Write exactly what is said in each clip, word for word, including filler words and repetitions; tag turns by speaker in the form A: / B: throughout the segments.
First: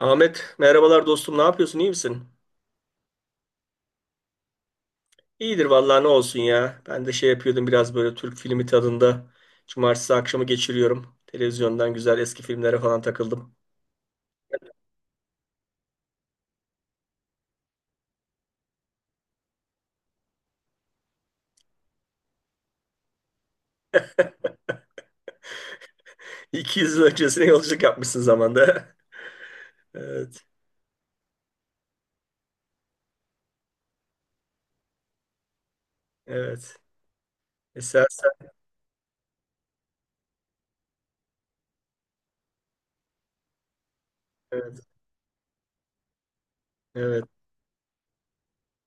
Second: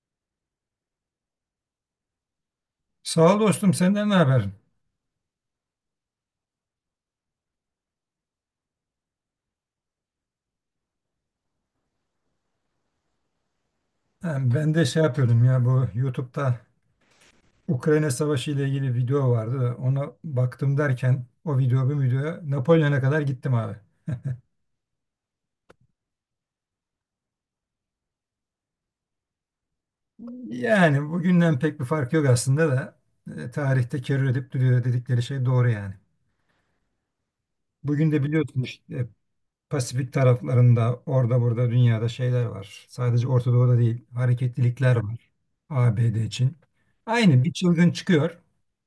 A: Ahmet merhabalar dostum, ne yapıyorsun, iyi misin?
B: Sağ ol dostum, senden ne haber?
A: İyidir vallahi, ne olsun ya. Ben de şey yapıyordum biraz böyle Türk filmi tadında. Cumartesi akşamı geçiriyorum. Televizyondan güzel eski filmlere falan takıldım.
B: Yani ben de şey yapıyordum ya, bu YouTube'da Ukrayna Savaşı ile ilgili video vardı da ona baktım, derken o video bu videoya, Napolyon'a kadar gittim abi.
A: iki yüz yıl öncesine yolculuk yapmışsın zamanda. Evet,
B: Yani bugünden pek bir fark yok aslında da, e, tarihte kerür edip duruyor dedikleri şey doğru yani.
A: evet. Esasen
B: Bugün de biliyorsun işte, Pasifik taraflarında, orada burada dünyada şeyler var. Sadece Orta Doğu'da değil,
A: evet,
B: hareketlilikler var A B D için.
A: evet,
B: Aynı bir çılgın çıkıyor.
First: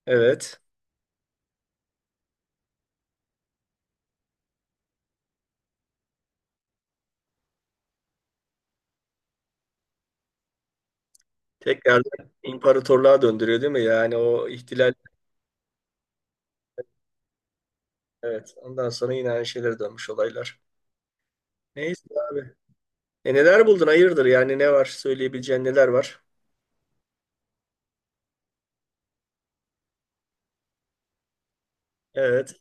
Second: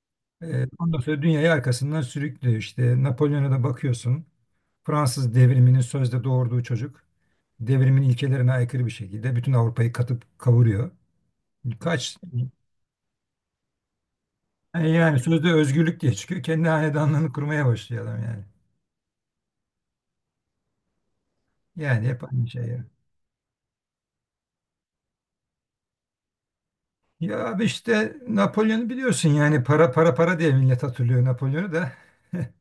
A: evet.
B: Ee, Ondan sonra dünyayı arkasından sürüklüyor. İşte Napolyon'a da bakıyorsun. Fransız Devriminin sözde doğurduğu çocuk, devrimin ilkelerine aykırı bir şekilde bütün Avrupa'yı katıp kavuruyor.
A: Tekrar
B: Kaç
A: imparatorluğa döndürüyor değil mi? Yani o
B: e,
A: ihtilal
B: yani sözde özgürlük diye çıkıyor, kendi hanedanlığını kurmaya başlıyor adam yani.
A: evet. Ondan sonra yine aynı şeylere dönmüş olaylar. Neyse
B: Yani hep aynı
A: abi.
B: şey ya.
A: E, neler buldun? Hayırdır? Yani ne var? Söyleyebileceğin neler var?
B: Ya abi, işte Napolyon'u biliyorsun, yani para para para diye millet hatırlıyor Napolyon'u da.
A: Evet.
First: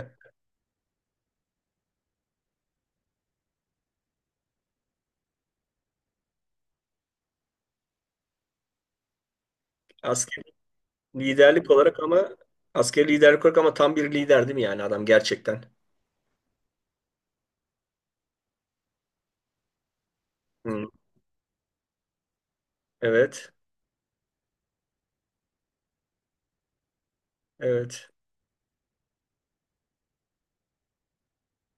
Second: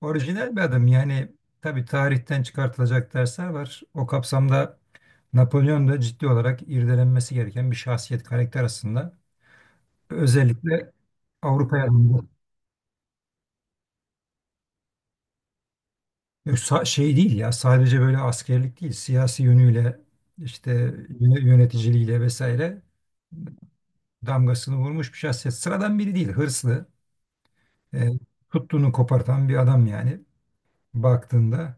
B: Orijinal bir adam yani. Tabii tarihten çıkartılacak dersler var. O kapsamda Napolyon da ciddi olarak irdelenmesi gereken bir şahsiyet, karakter aslında.
A: Asker
B: Özellikle
A: liderlik
B: Avrupa'ya
A: olarak,
B: alındı.
A: ama askeri liderlik olarak, ama tam bir lider değil mi yani adam gerçekten?
B: Yok, sa- şey değil ya, sadece böyle askerlik değil, siyasi yönüyle işte
A: Hı.
B: yöne- yöneticiliğiyle vesaire
A: Evet.
B: damgasını vurmuş bir şahsiyet. Sıradan biri değil, hırslı,
A: Evet.
B: e, tuttuğunu kopartan bir adam yani, baktığında.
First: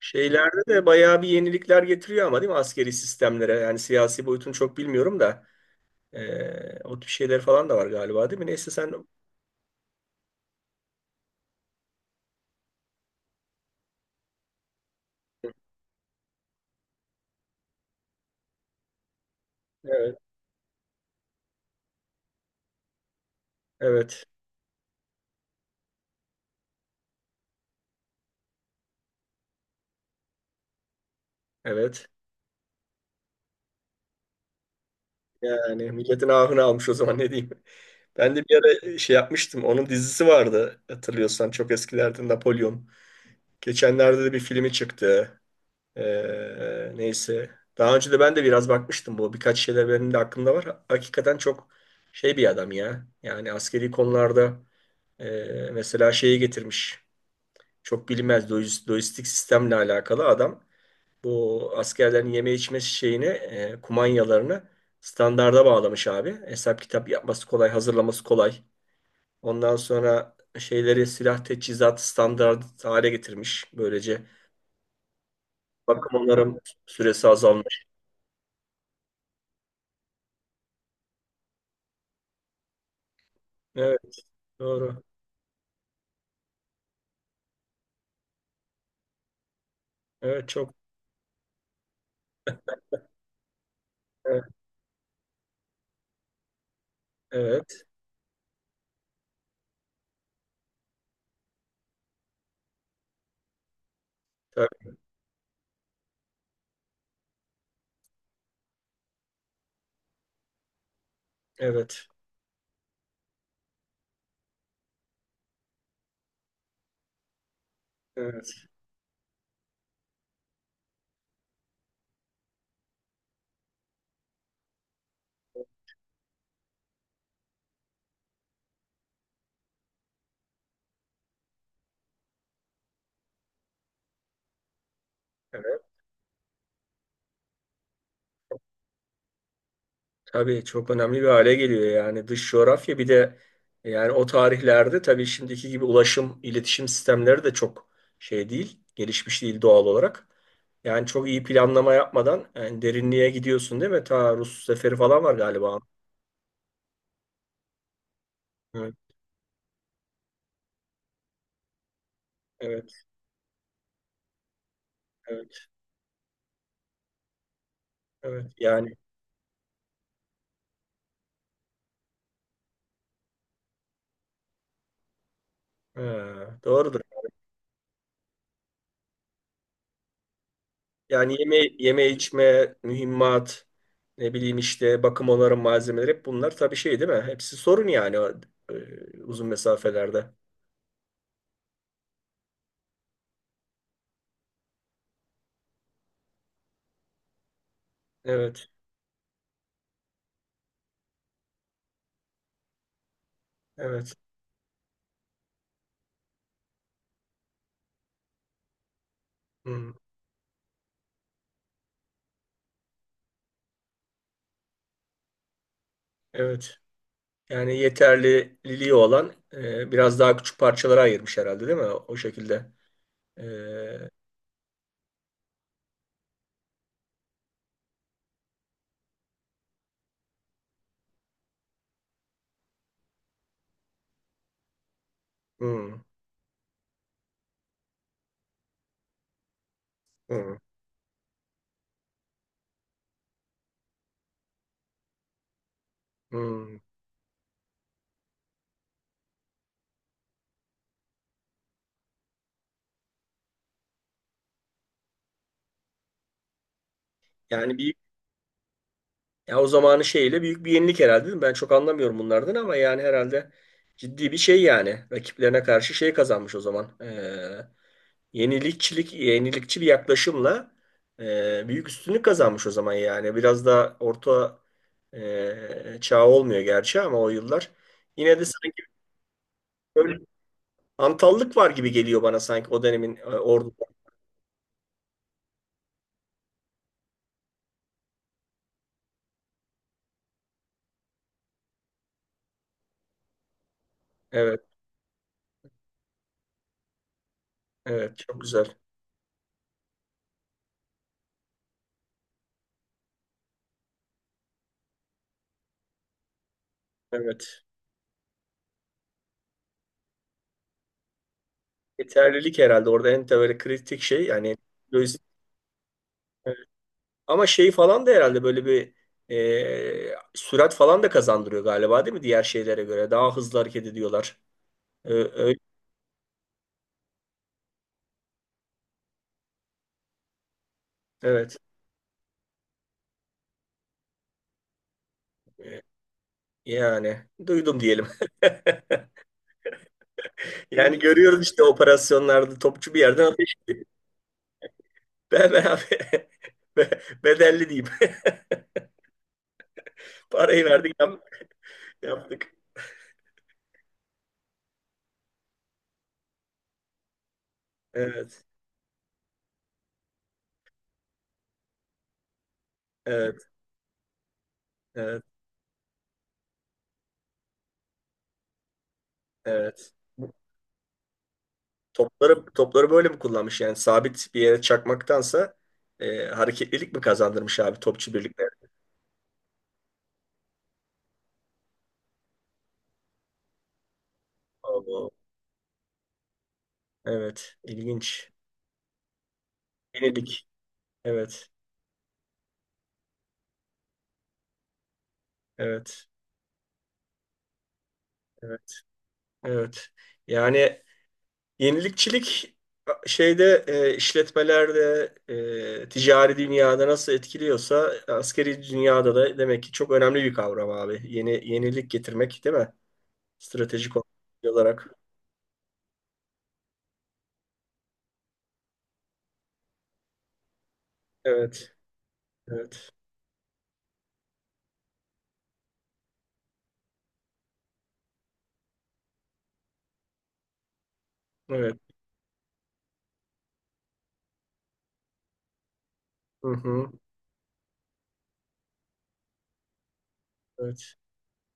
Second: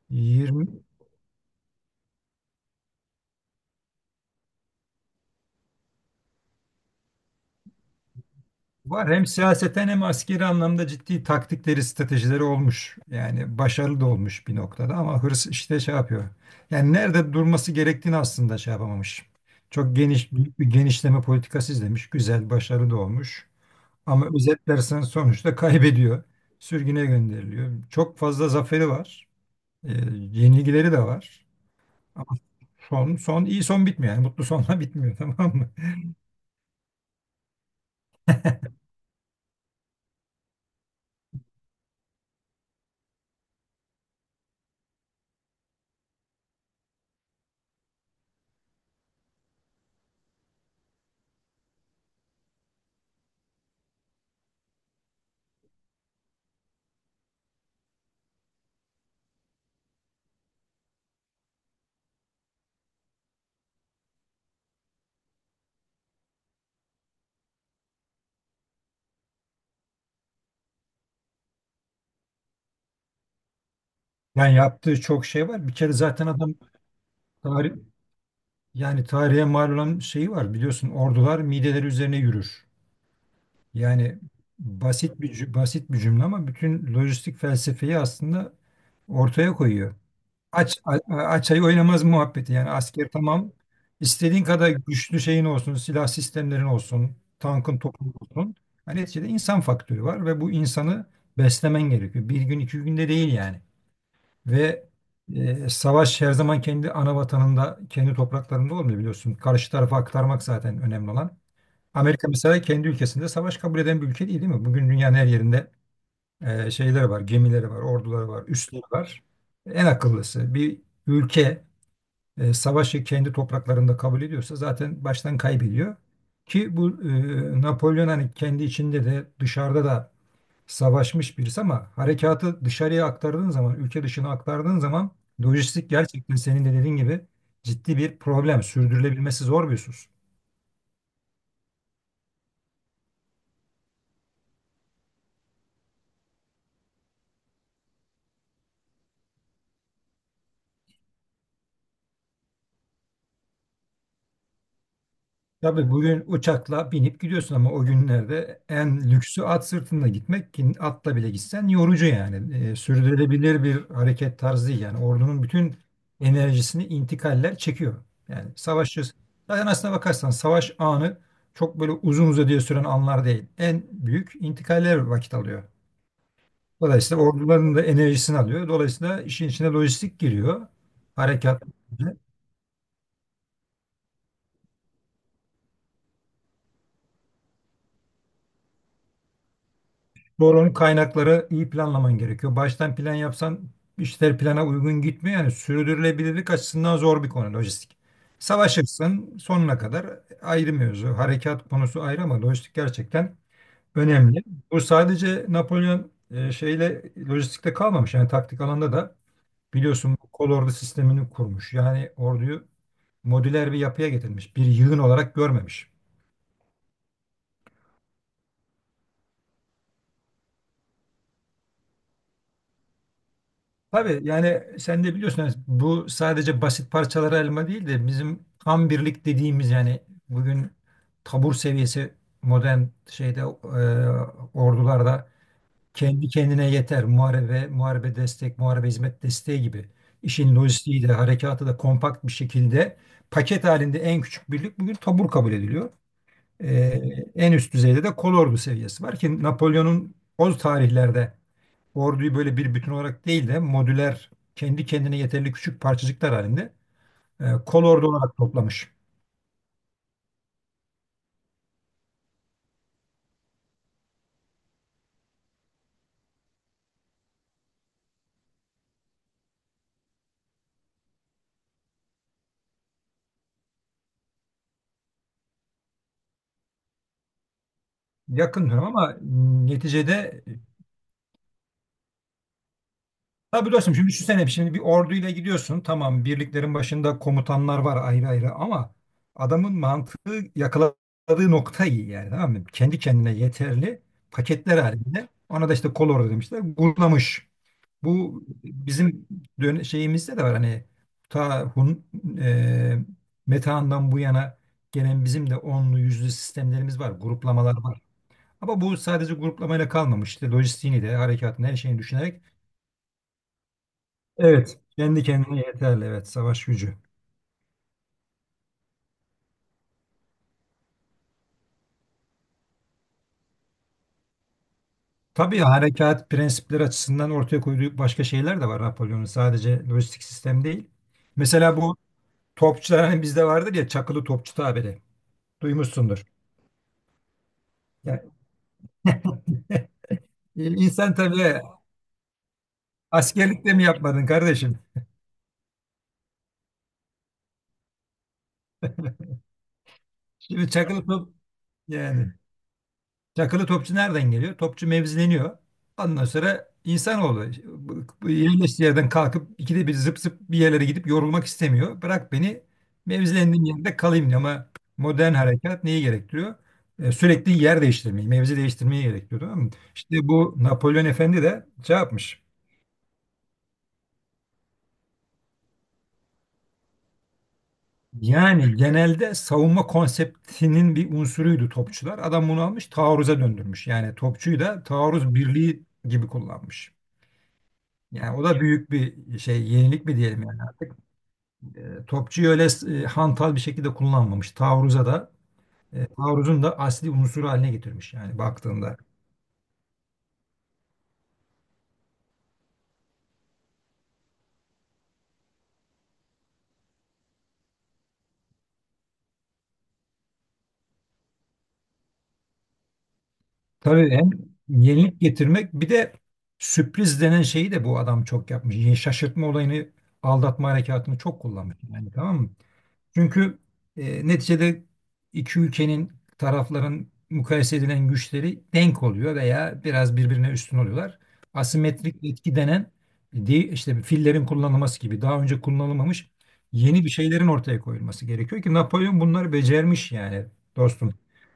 A: Şeylerde
B: yirmi,
A: de bayağı bir yenilikler getiriyor ama değil mi askeri sistemlere? Yani siyasi boyutunu çok bilmiyorum da eee, o tip şeyler falan da var galiba değil mi? Neyse sen
B: var hem siyaseten hem askeri anlamda ciddi taktikleri, stratejileri olmuş. Yani başarılı da olmuş bir noktada ama hırs işte şey yapıyor. Yani nerede durması gerektiğini aslında şey yapamamış. Çok
A: evet,
B: geniş, büyük bir genişleme politikası izlemiş. Güzel, başarılı da olmuş.
A: evet,
B: Ama özetlersen sonuçta kaybediyor. Sürgüne gönderiliyor. Çok fazla zaferi var. E, yenilgileri de var.
A: evet,
B: Ama son, son iyi son bitmiyor. Yani mutlu sonla bitmiyor tamam mı?
A: yani milletin ahını almış o zaman, ne diyeyim. Ben de bir ara şey yapmıştım. Onun dizisi vardı hatırlıyorsan, çok eskilerden, Napolyon. Geçenlerde de bir filmi çıktı. Ee, neyse. Daha önce de ben de biraz bakmıştım bu. Birkaç şeyler benim de aklımda var. Hakikaten çok şey bir adam ya. Yani askeri konularda e, mesela şeyi getirmiş. Çok bilinmez lojis- lojistik sistemle alakalı adam. Bu askerlerin yeme içme şeyini, e, kumanyalarını standarda bağlamış abi. Hesap kitap yapması kolay, hazırlaması kolay. Ondan sonra şeyleri silah teçhizat standart hale getirmiş. Böylece
B: Yani yaptığı çok şey var. Bir kere
A: bakım
B: zaten adam
A: onarım süresi
B: tarih, yani tarihe mal olan şeyi var, biliyorsun, ordular mideleri üzerine yürür.
A: evet,
B: Yani
A: doğru.
B: basit bir cü- basit bir cümle ama bütün lojistik felsefeyi aslında ortaya koyuyor.
A: Evet, çok
B: Aç a- aç ayı oynamaz muhabbeti, yani asker, tamam,
A: evet,
B: istediğin kadar güçlü şeyin olsun, silah sistemlerin olsun, tankın
A: evet,
B: topun olsun. Hani neticede insan faktörü var ve bu insanı beslemen gerekiyor. Bir gün, iki günde değil yani.
A: tabii,
B: Ve e, savaş her zaman kendi ana vatanında, kendi topraklarında olmuyor, biliyorsun. Karşı tarafa aktarmak zaten önemli olan.
A: evet,
B: Amerika mesela kendi ülkesinde savaş kabul eden bir ülke değil, değil mi? Bugün dünyanın her yerinde e, şeyleri var, gemileri var, orduları var,
A: evet,
B: üsleri var. En akıllısı, bir ülke e, savaşı kendi topraklarında kabul ediyorsa zaten baştan kaybediyor. Ki bu e, Napolyon hani kendi içinde de dışarıda da savaşmış birisi ama harekatı dışarıya aktardığın zaman, ülke dışına aktardığın zaman,
A: evet.
B: lojistik gerçekten senin de dediğin gibi ciddi bir problem, sürdürülebilmesi zor bir husus.
A: Tabii çok önemli bir hale geliyor yani, dış coğrafya bir de, yani o tarihlerde tabii şimdiki gibi ulaşım, iletişim sistemleri de çok şey değil, gelişmiş değil doğal olarak. Yani çok iyi planlama yapmadan yani derinliğe gidiyorsun değil mi? Ta Rus seferi falan var galiba.
B: Tabii bugün uçakla binip gidiyorsun ama o günlerde
A: Evet,
B: en lüksü at sırtında gitmek, ki atla bile gitsen yorucu yani. Ee,
A: evet,
B: sürdürülebilir bir hareket tarzı değil. Yani ordunun
A: evet,
B: bütün enerjisini intikaller çekiyor. Yani
A: evet. Yani
B: savaşçı, zaten aslına bakarsan savaş anı çok böyle uzun uzadıya süren anlar değil. En büyük intikaller vakit alıyor.
A: ha, doğrudur.
B: Dolayısıyla orduların da enerjisini alıyor. Dolayısıyla işin içine lojistik giriyor.
A: Yani yeme,
B: Harekat.
A: yeme içme, mühimmat, ne bileyim işte bakım onarım malzemeleri, hep bunlar tabii şey değil mi? Hepsi sorun yani o, e, uzun mesafelerde.
B: Doğru, onun kaynakları iyi planlaman gerekiyor. Baştan plan yapsan işler plana uygun gitmiyor. Yani sürdürülebilirlik açısından zor bir konu lojistik.
A: Evet,
B: Savaşırsın sonuna kadar, ayrı mevzu. Harekat konusu ayrı ama lojistik gerçekten
A: evet,
B: önemli. Bu sadece Napolyon e, şeyle, lojistikte kalmamış. Yani taktik alanda da
A: hmm,
B: biliyorsun, bu kol ordu sistemini kurmuş. Yani orduyu modüler bir yapıya getirmiş, bir yığın olarak görmemiş.
A: evet. Yani yeterliliği olan e, biraz daha küçük parçalara ayırmış herhalde değil mi? O şekilde. E,
B: Tabii yani sen de biliyorsun, yani bu sadece basit parçalara elma değil de bizim tam birlik dediğimiz yani, bugün tabur seviyesi, modern şeyde, e, ordularda
A: hmm,
B: kendi kendine yeter. Muharebe, muharebe destek, muharebe hizmet desteği gibi işin
A: hmm,
B: lojistiği de harekatı da kompakt bir şekilde, paket halinde en küçük birlik bugün tabur kabul ediliyor. Ee,
A: hmm.
B: en üst düzeyde de kolordu seviyesi var ki Napolyon'un o tarihlerde orduyu böyle bir bütün olarak değil de modüler, kendi kendine yeterli küçük parçacıklar halinde, e,
A: Yani bir,
B: kolordu olarak toplamış.
A: ya o zamanı şeyle büyük bir yenilik herhalde değil mi? Ben çok anlamıyorum bunlardan ama yani herhalde ciddi bir şey yani. Rakiplerine karşı şey kazanmış o zaman. E, yenilikçilik, yenilikçi bir yaklaşımla e, büyük üstünlük kazanmış o zaman yani. Biraz da orta e, çağ olmuyor gerçi ama o yıllar. Yine de
B: Yakın
A: sanki
B: diyorum ama m,
A: böyle
B: neticede,
A: antallık var gibi geliyor bana, sanki o dönemin e,
B: tabii
A: ordu.
B: dostum, şimdi düşünsene, şimdi bir orduyla gidiyorsun, tamam, birliklerin başında komutanlar var ayrı ayrı, ama adamın mantığı yakaladığı nokta iyi, yani tamam mı? Kendi kendine yeterli
A: Evet,
B: paketler halinde, ona da işte kolordu demişler, bulamış.
A: evet çok
B: Bu
A: güzel.
B: bizim dön- şeyimizde de var hani, ta Hun, e, Metehan'dan bu yana gelen, bizim de onlu yüzlü sistemlerimiz var,
A: Evet.
B: gruplamalar var. Ama bu sadece gruplamayla kalmamış. İşte lojistiğini de, harekatını, her şeyini düşünerek,
A: Yeterlilik herhalde orada en böyle kritik şey yani,
B: evet, kendi
A: lojistik.
B: kendine yeterli, evet,
A: Evet.
B: savaş gücü.
A: Ama şey falan da herhalde böyle bir e, sürat falan da kazandırıyor galiba değil mi diğer şeylere göre? Daha hızlı hareket ediyorlar. Ee, öyle-
B: Tabii harekat prensipleri açısından ortaya koyduğu başka şeyler de var Napolyon'un. Sadece lojistik sistem değil.
A: evet.
B: Mesela bu topçular, hani bizde vardır ya çakılı topçu tabiri.
A: E,
B: Duymuşsundur.
A: yani duydum diyelim.
B: Yani
A: Yani
B: İnsan
A: görüyoruz
B: tabii.
A: işte, operasyonlarda topçu bir yerden ateş.
B: Askerlikte mi yapmadın kardeşim?
A: Be, be abi. Be- bedelli diyeyim. Parayı
B: Şimdi
A: verdik
B: çakılı
A: yap-
B: top, yani
A: yaptık.
B: çakılı topçu nereden geliyor? Topçu mevzileniyor. Ondan sonra insanoğlu bu- bu
A: Evet.
B: yerleştiği yerden kalkıp ikide bir zıp zıp bir yerlere gidip yorulmak istemiyor. Bırak beni
A: Evet.
B: mevzilendiğim yerde kalayım diyor, ama
A: Evet.
B: modern harekat neyi gerektiriyor? E, sürekli yer değiştirmeyi, mevzi değiştirmeyi gerektiriyor. Tamam mı?
A: Evet.
B: İşte
A: Bu
B: bu Napolyon Efendi de şey yapmış.
A: Topları, topları böyle mi kullanmış, yani sabit bir yere çakmaktansa e, hareketlilik mi kazandırmış abi topçu birlikler?
B: Yani genelde savunma konseptinin bir unsuruydu topçular. Adam bunu almış taarruza döndürmüş. Yani topçuyu da
A: Allah.
B: taarruz birliği gibi kullanmış.
A: Evet, ilginç.
B: Yani o da büyük bir şey, yenilik mi diyelim
A: Yenilik.
B: yani artık.
A: Evet,
B: E, topçuyu öyle e, hantal bir şekilde kullanmamış. Taarruza da,
A: evet,
B: e, taarruzun da asli unsuru haline getirmiş yani,
A: evet,
B: baktığında.
A: evet. Yani yenilikçilik şeyde e, işletmelerde, e, ticari dünyada nasıl etkiliyorsa askeri dünyada da demek ki çok önemli bir kavram abi. Yeni yenilik getirmek değil mi? Stratejik
B: Tabii hem
A: olarak.
B: yenilik getirmek, bir de sürpriz denen şeyi de bu adam çok yapmış. Yani şaşırtma olayını, aldatma harekatını çok
A: Evet.
B: kullanmış. Yani tamam mı?
A: Evet.
B: Çünkü e, neticede iki ülkenin, tarafların mukayese edilen güçleri denk oluyor veya biraz birbirine üstün oluyorlar.
A: Evet.
B: Asimetrik etki denen, de- işte fillerin kullanılması gibi daha önce kullanılmamış,
A: Hı hı.
B: yeni bir şeylerin ortaya koyulması gerekiyor ki Napolyon bunları becermiş yani
A: Evet.
B: dostum.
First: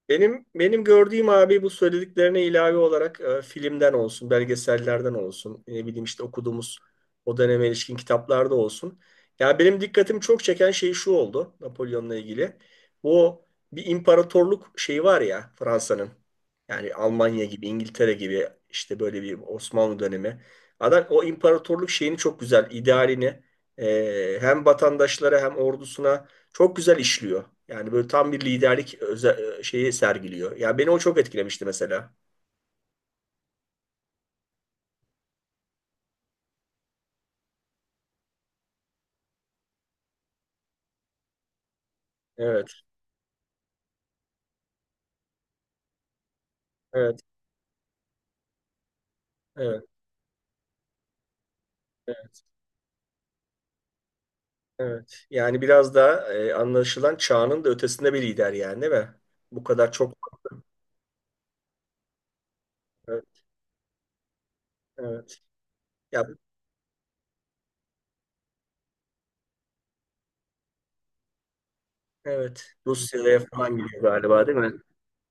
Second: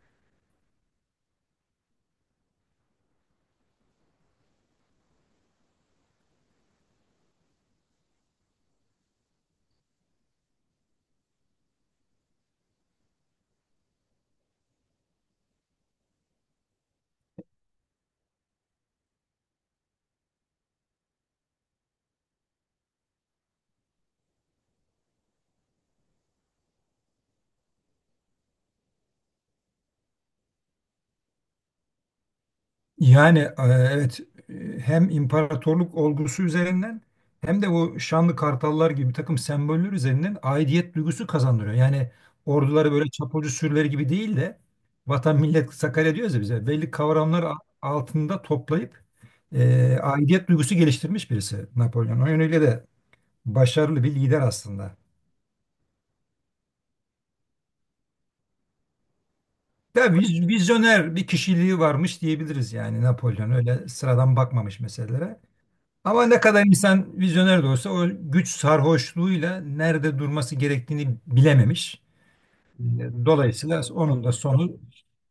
A: Benim benim gördüğüm abi, bu söylediklerine ilave olarak e, filmden olsun, belgesellerden olsun, ne bileyim işte okuduğumuz o döneme ilişkin kitaplarda olsun. Ya benim dikkatimi çok çeken şey şu oldu Napolyon'la ilgili. Bu bir imparatorluk şeyi var ya Fransa'nın. Yani Almanya gibi, İngiltere gibi, işte böyle bir Osmanlı dönemi. Adam o imparatorluk şeyini çok güzel, idealini e, hem vatandaşlara hem ordusuna çok güzel işliyor. Yani böyle tam bir liderlik öze- şeyi sergiliyor. Ya beni o çok etkilemişti mesela.
B: Yani, e, evet, e, hem imparatorluk olgusu üzerinden hem de bu şanlı kartallar gibi bir takım semboller üzerinden aidiyet duygusu kazandırıyor. Yani
A: Evet,
B: orduları böyle çapulcu sürüleri gibi değil de vatan millet Sakarya diyoruz ya, bize belli
A: evet,
B: kavramlar a- altında toplayıp
A: evet,
B: e, aidiyet duygusu geliştirmiş birisi Napolyon. O
A: evet,
B: yönüyle de başarılı bir lider aslında.
A: evet. Yani biraz da e, anlaşılan çağının da ötesinde bir lider yani değil mi? Bu kadar
B: Ya
A: çok
B: viz- vizyoner bir kişiliği varmış diyebiliriz yani.
A: evet,
B: Napolyon öyle sıradan bakmamış meselelere.
A: evet. Ya
B: Ama ne kadar insan vizyoner de olsa, o güç sarhoşluğuyla nerede durması gerektiğini bilememiş.
A: evet. Rusya'ya falan
B: Dolayısıyla
A: gidiyor
B: onun da
A: galiba değil mi?
B: sonu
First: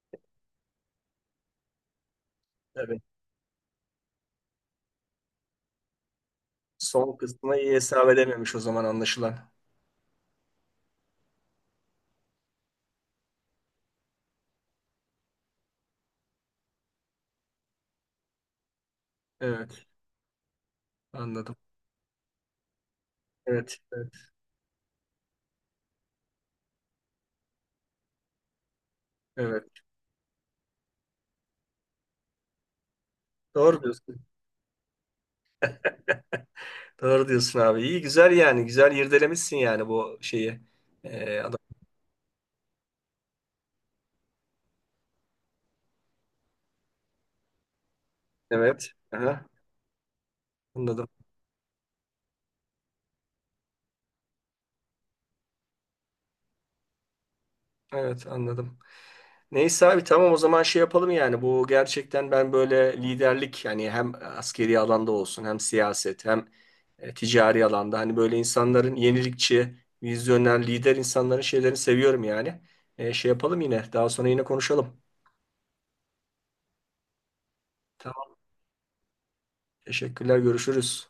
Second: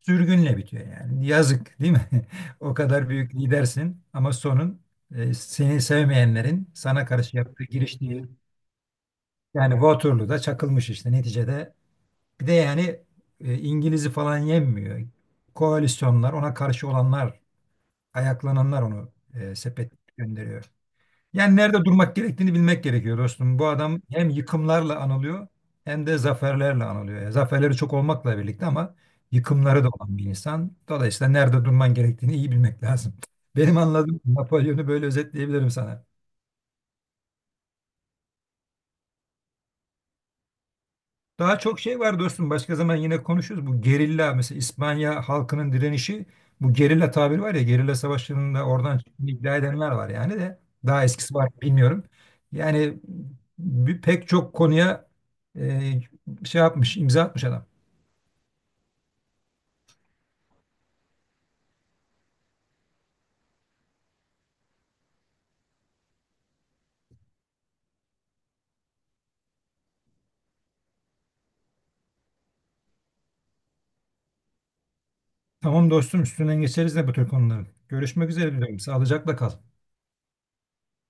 B: sürgünle bitiyor yani. Yazık değil mi? O
A: Evet.
B: kadar büyük lidersin ama sonun, e, seni sevmeyenlerin sana
A: Son
B: karşı
A: kısmına
B: yaptığı,
A: iyi hesap
B: giriştiği...
A: edememiş o zaman anlaşılan.
B: Yani Waterloo'da çakılmış işte neticede. Bir de yani e, İngiliz'i falan yenmiyor. Koalisyonlar, ona karşı olanlar, ayaklananlar onu e,
A: Evet,
B: sepet gönderiyor.
A: anladım.
B: Yani nerede durmak gerektiğini bilmek gerekiyor dostum. Bu
A: Evet,
B: adam
A: evet,
B: hem yıkımlarla anılıyor hem de zaferlerle anılıyor. Yani zaferleri çok olmakla birlikte ama
A: evet.
B: yıkımları da olan bir insan. Dolayısıyla nerede durman gerektiğini iyi bilmek lazım. Benim
A: Doğru diyorsun.
B: anladığım, Napolyon'u böyle özetleyebilirim sana.
A: Doğru diyorsun abi. İyi güzel yani. Güzel irdelemişsin yani bu şeyi. E,
B: Daha çok şey var dostum. Başka zaman yine konuşuruz. Bu gerilla mesela, İspanya halkının direnişi, bu gerilla tabiri var ya, gerilla savaşlarında
A: Evet.
B: oradan çıktığını
A: Aha,
B: iddia edenler var yani, de daha
A: anladım.
B: eskisi var mı bilmiyorum. Yani bir, pek çok konuya e, şey yapmış, imza atmış adam.
A: Evet, anladım. Neyse abi tamam, o zaman şey yapalım yani, bu gerçekten ben böyle liderlik yani hem askeri alanda olsun hem siyaset hem e, ticari alanda, hani böyle insanların yenilikçi, vizyoner, lider insanların şeylerini seviyorum yani. E, şey yapalım, yine daha sonra yine konuşalım.
B: Tamam dostum, üstünden geçeriz de bu tür konuların. Görüşmek
A: Tamam,
B: üzere diyorum. Sağlıcakla kal.
A: teşekkürler, görüşürüz.